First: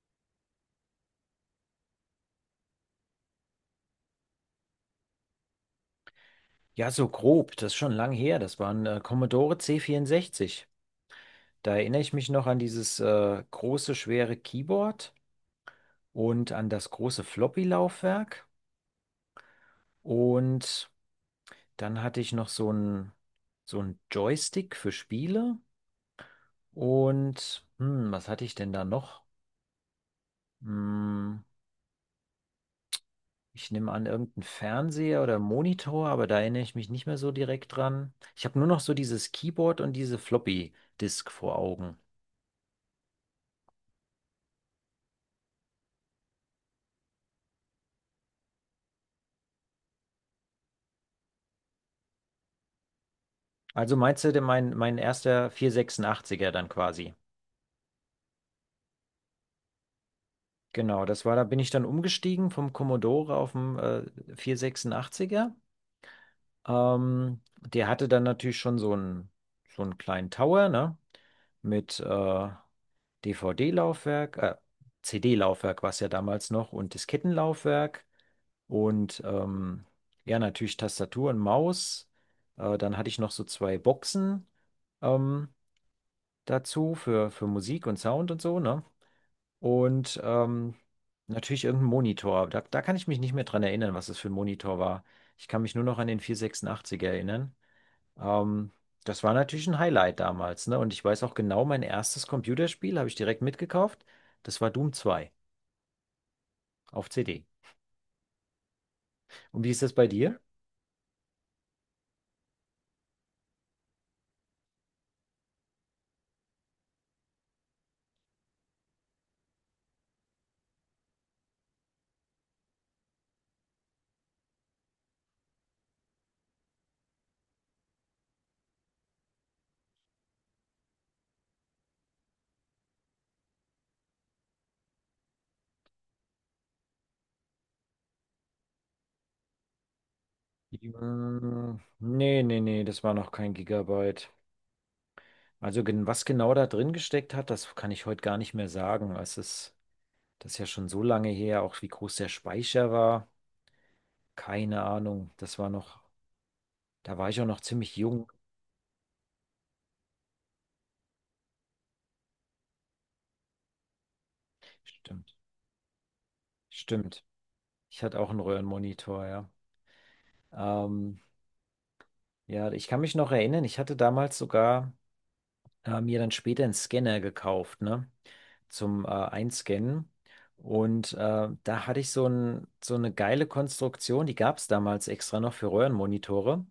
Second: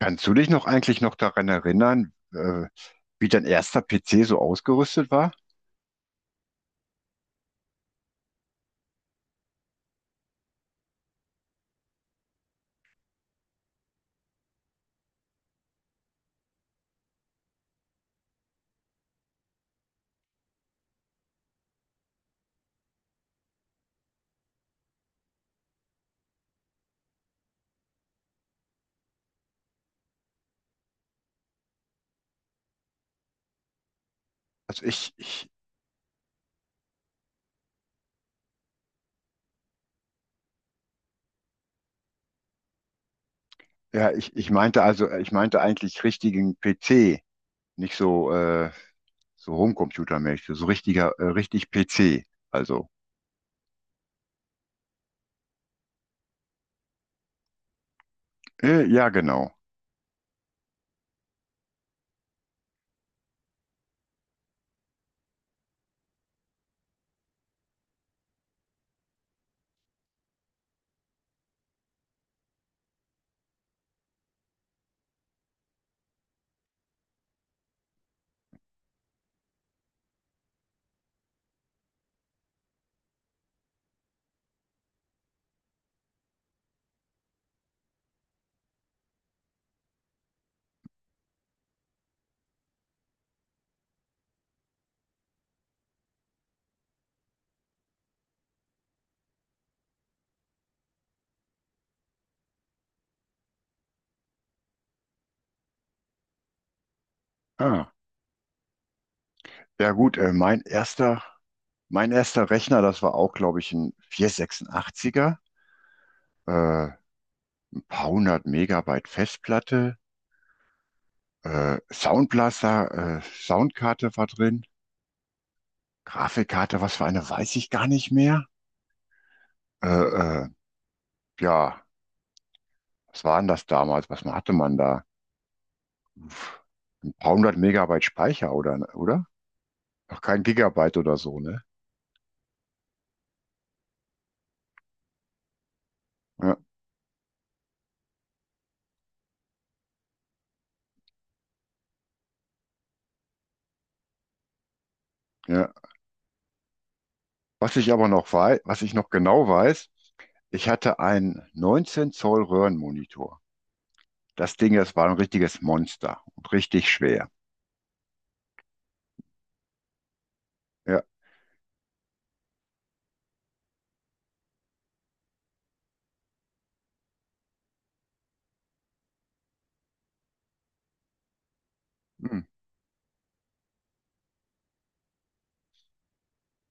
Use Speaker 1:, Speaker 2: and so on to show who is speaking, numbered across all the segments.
Speaker 1: Kannst du dich noch eigentlich noch daran erinnern, wie dein erster PC so ausgerüstet war?
Speaker 2: Ja, so grob, das ist schon lang her. Das waren Commodore C64. Da erinnere ich mich noch an dieses große, schwere Keyboard und an das große Floppy-Laufwerk. Und dann hatte ich noch so ein Joystick für Spiele. Und was hatte ich denn da noch? Hm, ich nehme an, irgendein
Speaker 1: Also
Speaker 2: Fernseher oder Monitor, aber da erinnere ich mich nicht mehr so direkt dran. Ich habe nur noch so dieses Keyboard und diese Floppy-Disk vor Augen.
Speaker 1: ja, ich meinte also, ich meinte eigentlich richtigen PC, nicht so, so Homecomputer-mäßig, so richtig PC. Also,
Speaker 2: Also meinst du denn mein erster vierhundertsechsundachtziger dann quasi?
Speaker 1: ja, genau.
Speaker 2: Genau, das war, da bin ich dann umgestiegen vom Commodore auf den 486. Der hatte dann natürlich schon so einen kleinen Tower, ne? Mit DVD-Laufwerk, CD-Laufwerk war es ja damals noch, und Diskettenlaufwerk und ja, natürlich Tastatur und Maus. Dann hatte ich noch so zwei Boxen. Ähm, dazu für Musik und Sound und so, ne? Und natürlich irgendein Monitor. Da, da kann ich mich nicht mehr dran erinnern, was es für ein Monitor war. Ich kann mich nur noch an den 486 erinnern. Ähm, das war natürlich ein Highlight damals, ne? Und ich weiß auch genau, mein erstes Computerspiel habe ich direkt mitgekauft. Das war Doom zwei auf CD.
Speaker 1: Ah,
Speaker 2: Und wie ist
Speaker 1: ja
Speaker 2: das bei
Speaker 1: gut,
Speaker 2: dir?
Speaker 1: mein erster Rechner, das war auch, glaube ich, ein 486er, äh, ein paar hundert Megabyte Festplatte, Soundkarte war drin. Grafikkarte, was für eine, weiß ich gar nicht mehr. Äh, äh, ja, was war denn das damals? Was hatte man da? Uff, ein paar hundert Megabyte Speicher oder? Noch kein Gigabyte oder so, ne?
Speaker 2: Mm, nee, nee, nee, das war noch kein Gigabyte. Also was genau
Speaker 1: Ja,
Speaker 2: da drin gesteckt hat, das kann ich heute gar nicht mehr sagen. Es ist, das ist ja schon so lange her, auch wie groß der Speicher war. Keine Ahnung. Das war
Speaker 1: ja.
Speaker 2: noch, da war ich auch noch
Speaker 1: Was ich
Speaker 2: ziemlich
Speaker 1: aber noch
Speaker 2: jung.
Speaker 1: weiß, was ich noch genau weiß, ich hatte einen 19 Zoll Röhrenmonitor. Das Ding, das war ein
Speaker 2: Stimmt.
Speaker 1: richtiges Monster und richtig
Speaker 2: Stimmt.
Speaker 1: schwer.
Speaker 2: Ich hatte auch einen Röhrenmonitor, ja.
Speaker 1: Ja.
Speaker 2: Ähm, ja, ich kann mich noch erinnern, ich hatte damals sogar mir dann später einen Scanner gekauft, ne? Zum Einscannen. Und da hatte ich so
Speaker 1: Hm.
Speaker 2: ein, so eine geile Konstruktion, die gab es damals extra noch für Röhrenmonitore.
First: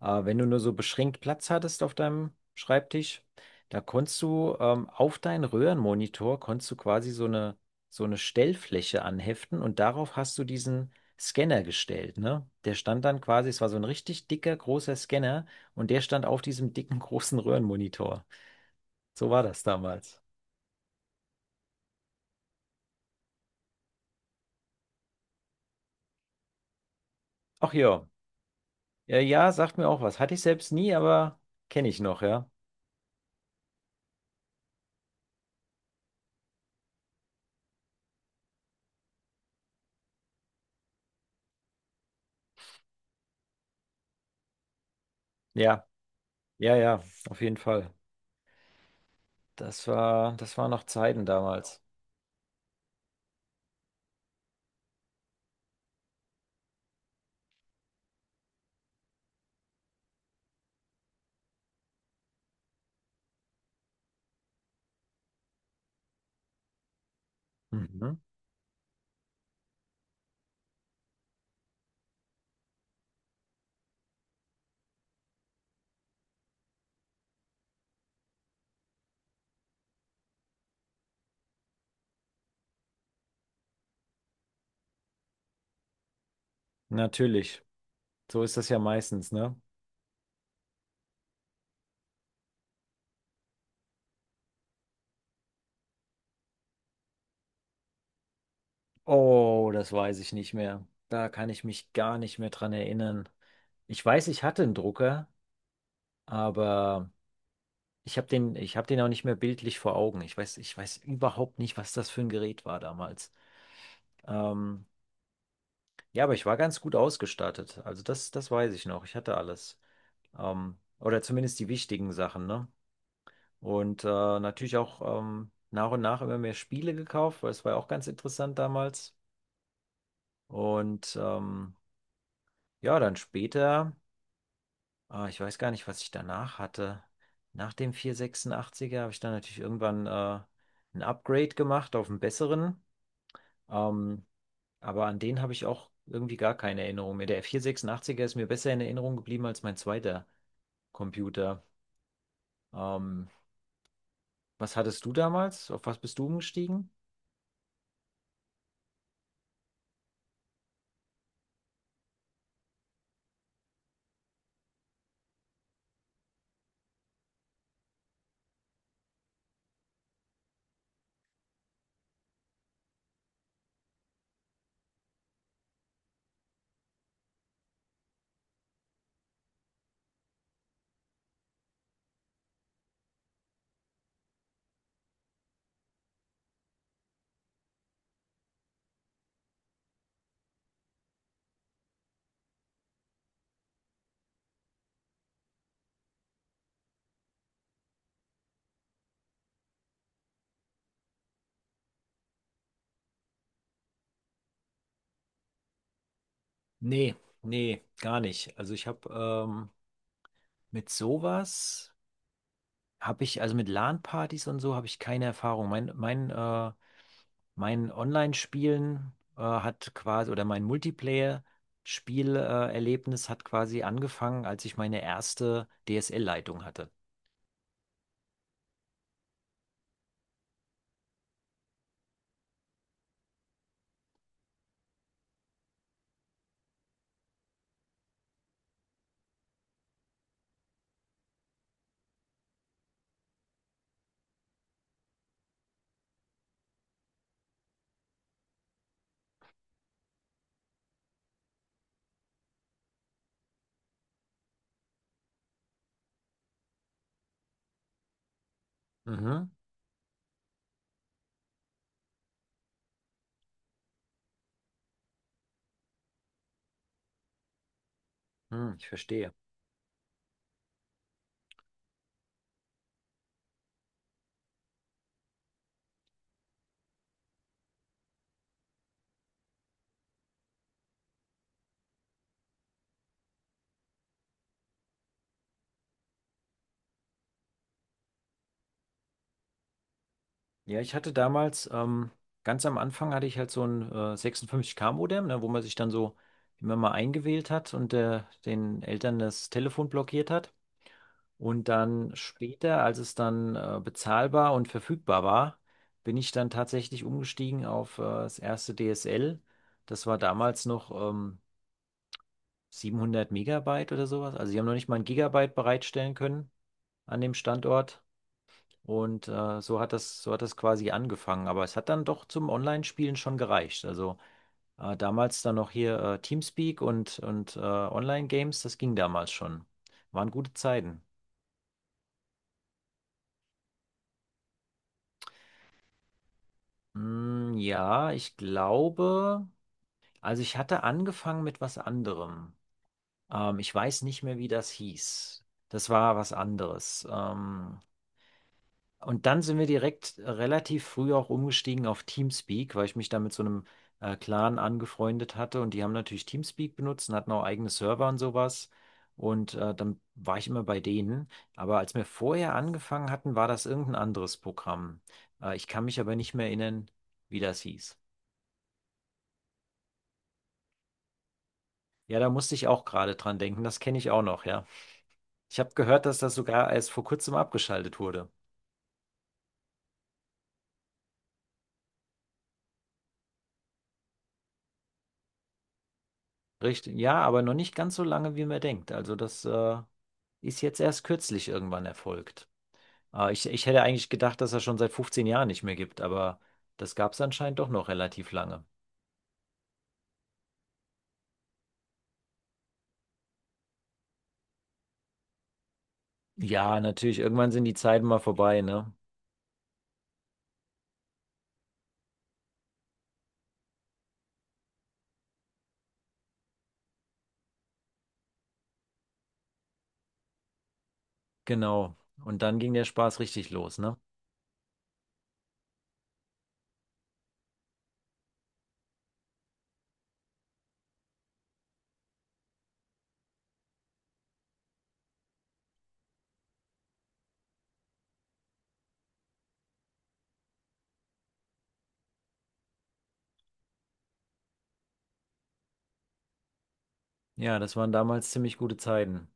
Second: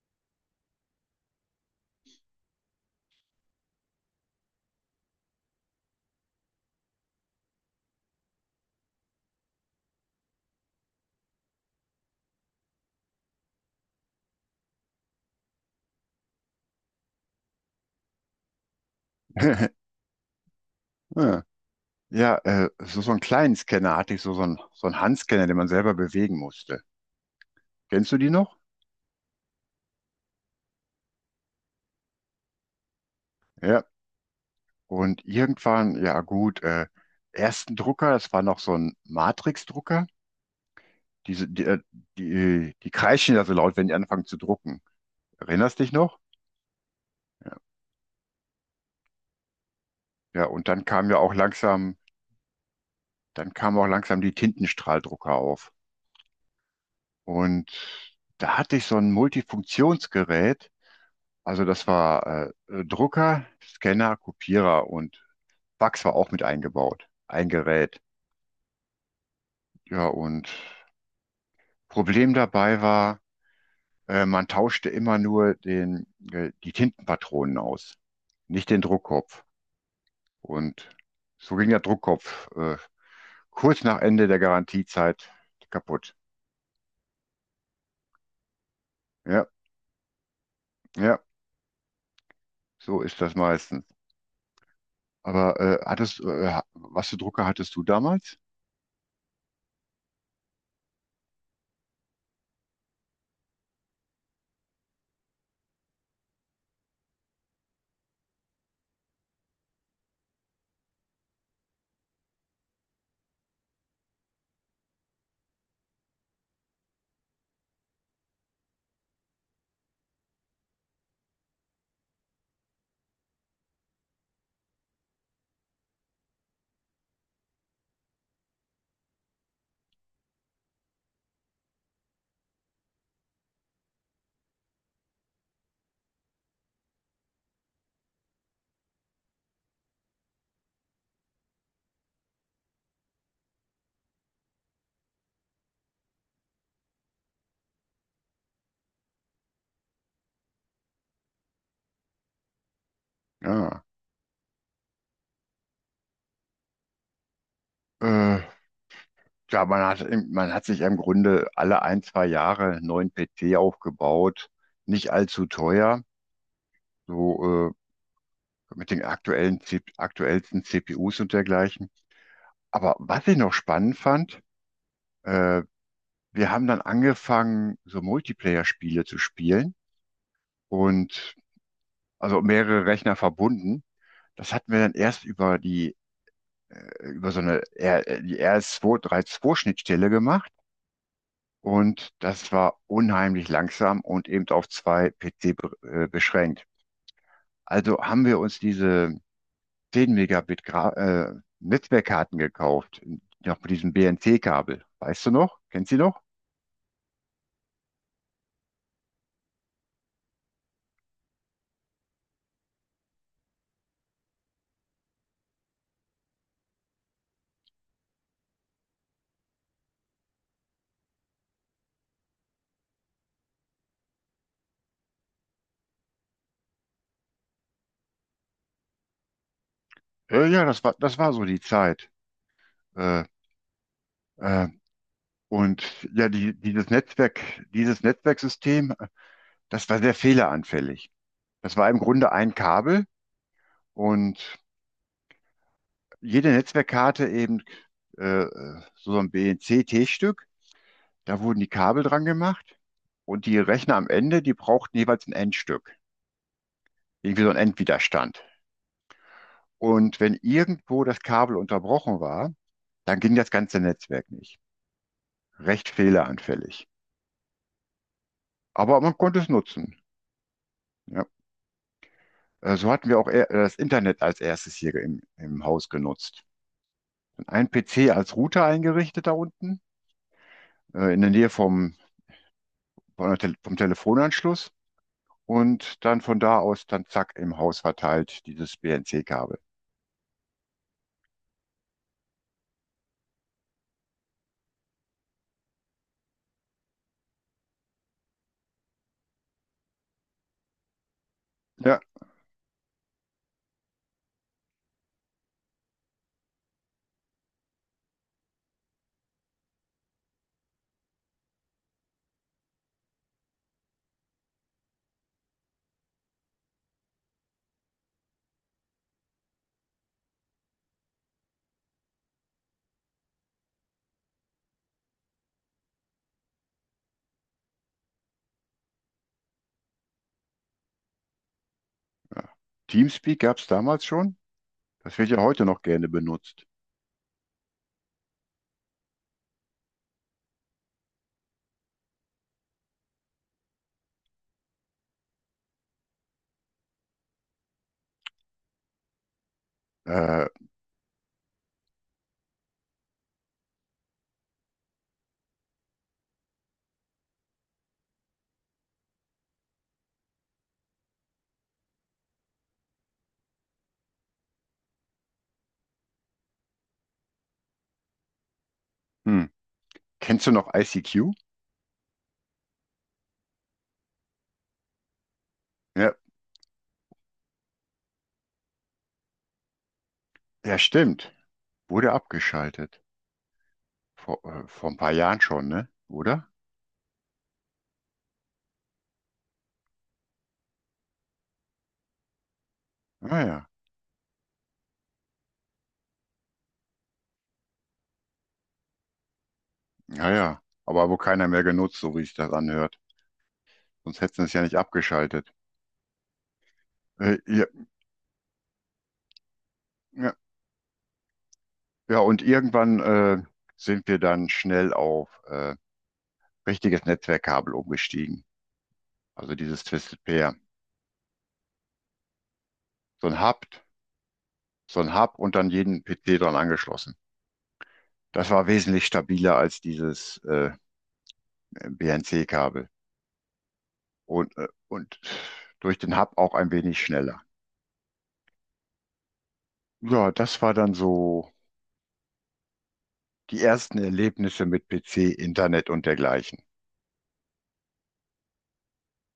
Speaker 2: Wenn du nur so beschränkt Platz hattest auf deinem Schreibtisch, da konntest du auf deinen Röhrenmonitor konntest du quasi so eine Stellfläche anheften, und darauf hast du diesen Scanner gestellt, ne? Der stand dann quasi, es war so ein richtig dicker, großer Scanner, und der stand auf diesem dicken, großen Röhrenmonitor. So war das damals.
Speaker 1: Ja, Ja, so einen kleinen Scanner hatte ich, so einen Handscanner, den man selber bewegen musste.
Speaker 2: Ach ja.
Speaker 1: Kennst du die noch?
Speaker 2: Ja, ja, sagt mir auch was. Hatte ich selbst nie, aber kenne ich noch, ja.
Speaker 1: Ja. Und irgendwann, ja gut, ersten Drucker, das war noch so ein Matrix-Drucker. Diese, die, äh, die kreischen ja so laut, wenn die anfangen zu drucken. Erinnerst
Speaker 2: Ja,
Speaker 1: dich noch?
Speaker 2: ja, ja, auf jeden Fall. Das war,
Speaker 1: Ja,
Speaker 2: das
Speaker 1: und
Speaker 2: waren
Speaker 1: dann
Speaker 2: noch
Speaker 1: kam ja
Speaker 2: Zeiten
Speaker 1: auch
Speaker 2: damals.
Speaker 1: langsam, dann kamen auch langsam die Tintenstrahldrucker auf. Und da hatte ich so ein Multifunktionsgerät. Also das war Drucker, Scanner, Kopierer und Fax war auch mit eingebaut. Ein Gerät.
Speaker 2: Mhm.
Speaker 1: Ja, und Problem dabei war, man tauschte immer nur die Tintenpatronen aus, nicht den Druckkopf. Und so ging der Druckkopf kurz nach Ende der Garantiezeit kaputt.
Speaker 2: Natürlich. So ist das ja meistens,
Speaker 1: Ja,
Speaker 2: ne?
Speaker 1: ja, so ist das meistens. Aber was für Drucker hattest du damals?
Speaker 2: Oh, das weiß ich nicht mehr. Da kann ich mich gar nicht mehr dran erinnern. Ich weiß, ich hatte einen Drucker, aber ich habe den auch nicht mehr bildlich vor Augen. Ich weiß überhaupt nicht, was das für ein Gerät war damals. Ähm, Ja, aber ich war ganz gut ausgestattet. Also das, das weiß ich noch. Ich hatte alles. Oder zumindest die wichtigen Sachen, ne? Und natürlich auch nach und nach immer mehr Spiele gekauft, weil es war ja auch ganz interessant damals. Und ja, dann später, ich weiß gar nicht, was ich danach hatte. Nach dem 486er habe ich dann natürlich irgendwann ein Upgrade gemacht auf einen besseren. Ähm, Aber an den habe ich auch irgendwie gar keine Erinnerung mehr. Der F486er ist mir besser in Erinnerung geblieben als mein zweiter Computer. Ähm,
Speaker 1: Ja,
Speaker 2: was hattest du damals? Auf was bist du umgestiegen?
Speaker 1: äh, ja, man hat sich im Grunde alle ein, zwei Jahre einen neuen PC aufgebaut, nicht allzu teuer, so mit den aktuellsten CPUs und dergleichen. Aber was ich noch spannend fand, äh, wir haben dann angefangen, so Multiplayer-Spiele zu spielen und also mehrere Rechner verbunden. Das hatten wir dann erst über die, über so eine R, die RS232-Schnittstelle gemacht und das war unheimlich langsam und eben auf zwei PC be beschränkt. Also haben wir uns diese 10 Megabit Gra Netzwerkkarten gekauft, noch mit diesem BNC-Kabel. Weißt du noch? Kennst du die noch?
Speaker 2: Nee, nee, gar nicht. Also ich habe mit sowas, habe ich, also mit LAN-Partys und so, habe ich keine Erfahrung. Mein Online-Spielen hat quasi, oder mein Multiplayer-Spielerlebnis Erlebnis hat quasi angefangen, als ich meine erste DSL-Leitung hatte.
Speaker 1: Ja, ja, das war so die Zeit. Äh, äh, und ja, dieses Netzwerksystem, das war sehr fehleranfällig. Das war im Grunde ein Kabel und jede Netzwerkkarte eben äh, so ein BNC-T-Stück. Da wurden die Kabel dran gemacht und die Rechner am Ende, die brauchten jeweils ein Endstück, irgendwie so ein Endwiderstand.
Speaker 2: Mhm.
Speaker 1: Und wenn irgendwo das Kabel unterbrochen war, dann ging das ganze Netzwerk nicht. Recht fehleranfällig.
Speaker 2: Hm, ich
Speaker 1: Aber man
Speaker 2: verstehe.
Speaker 1: konnte es nutzen. Ja. So hatten wir auch eher das Internet als erstes hier im Haus genutzt. Ein PC als Router eingerichtet da unten, in der Nähe vom Telefonanschluss und dann von da aus dann zack im Haus verteilt dieses BNC-Kabel.
Speaker 2: Ja, ich hatte damals, ganz am Anfang hatte ich halt so ein 56K-Modem, ne, wo man sich dann so immer mal eingewählt hat und den Eltern das Telefon blockiert hat. Und
Speaker 1: Ja,
Speaker 2: dann später, als es dann bezahlbar und verfügbar war, bin ich dann tatsächlich umgestiegen auf das erste DSL. Das war damals noch 700 Megabyte oder sowas. Also sie haben noch nicht mal ein Gigabyte bereitstellen können an dem Standort. Und so hat das quasi angefangen. Aber es hat dann doch zum Online-Spielen schon gereicht. Also damals dann noch hier Teamspeak und, Online-Games, das ging damals schon. Waren gute Zeiten.
Speaker 1: Teamspeak gab es damals schon. Das wird ja heute noch gerne benutzt.
Speaker 2: Mm, ja, ich glaube, also ich hatte angefangen mit was anderem. Ich weiß nicht mehr, wie das hieß. Das war was anderes. Und dann sind wir direkt
Speaker 1: Äh,
Speaker 2: relativ früh auch umgestiegen auf Teamspeak, weil ich mich da mit so einem Clan angefreundet hatte, und die haben natürlich Teamspeak benutzt und hatten auch eigene Server und sowas. Und dann war ich immer bei denen. Aber als wir vorher angefangen hatten, war das irgendein anderes Programm. Ich kann mich aber nicht mehr erinnern, wie das hieß.
Speaker 1: hm. Kennst du noch ICQ?
Speaker 2: Ja, da musste ich auch gerade dran denken. Das kenne ich auch noch, ja. Ich habe gehört,
Speaker 1: Ja,
Speaker 2: dass das sogar erst vor kurzem abgeschaltet wurde.
Speaker 1: ja, stimmt. Wurde abgeschaltet. Vor ein paar Jahren schon, ne? Oder?
Speaker 2: Richtig, ja, aber noch nicht ganz so lange, wie man denkt. Also das ist jetzt erst kürzlich irgendwann erfolgt. Ich, ich
Speaker 1: Naja,
Speaker 2: hätte eigentlich gedacht, dass er schon seit 15 Jahren nicht mehr gibt, aber das gab es anscheinend doch noch relativ lange.
Speaker 1: naja. Aber wo keiner mehr genutzt, so wie sich das anhört. Sonst hätten sie es ja nicht abgeschaltet.
Speaker 2: Ja, natürlich, irgendwann sind
Speaker 1: Ja,
Speaker 2: die Zeiten mal vorbei, ne?
Speaker 1: ja, ja, und irgendwann sind wir dann schnell auf richtiges Netzwerkkabel umgestiegen. Also dieses Twisted Pair.
Speaker 2: Genau. Und dann ging der Spaß
Speaker 1: So ein
Speaker 2: richtig
Speaker 1: Hub,
Speaker 2: los, ne?
Speaker 1: so ein Hub und dann jeden PC dran angeschlossen. Das war wesentlich stabiler als dieses BNC-Kabel. Und durch den Hub auch ein wenig schneller. Ja, das war dann so die ersten Erlebnisse mit PC, Internet und dergleichen.
Speaker 2: Ja, das waren damals ziemlich gute Zeiten.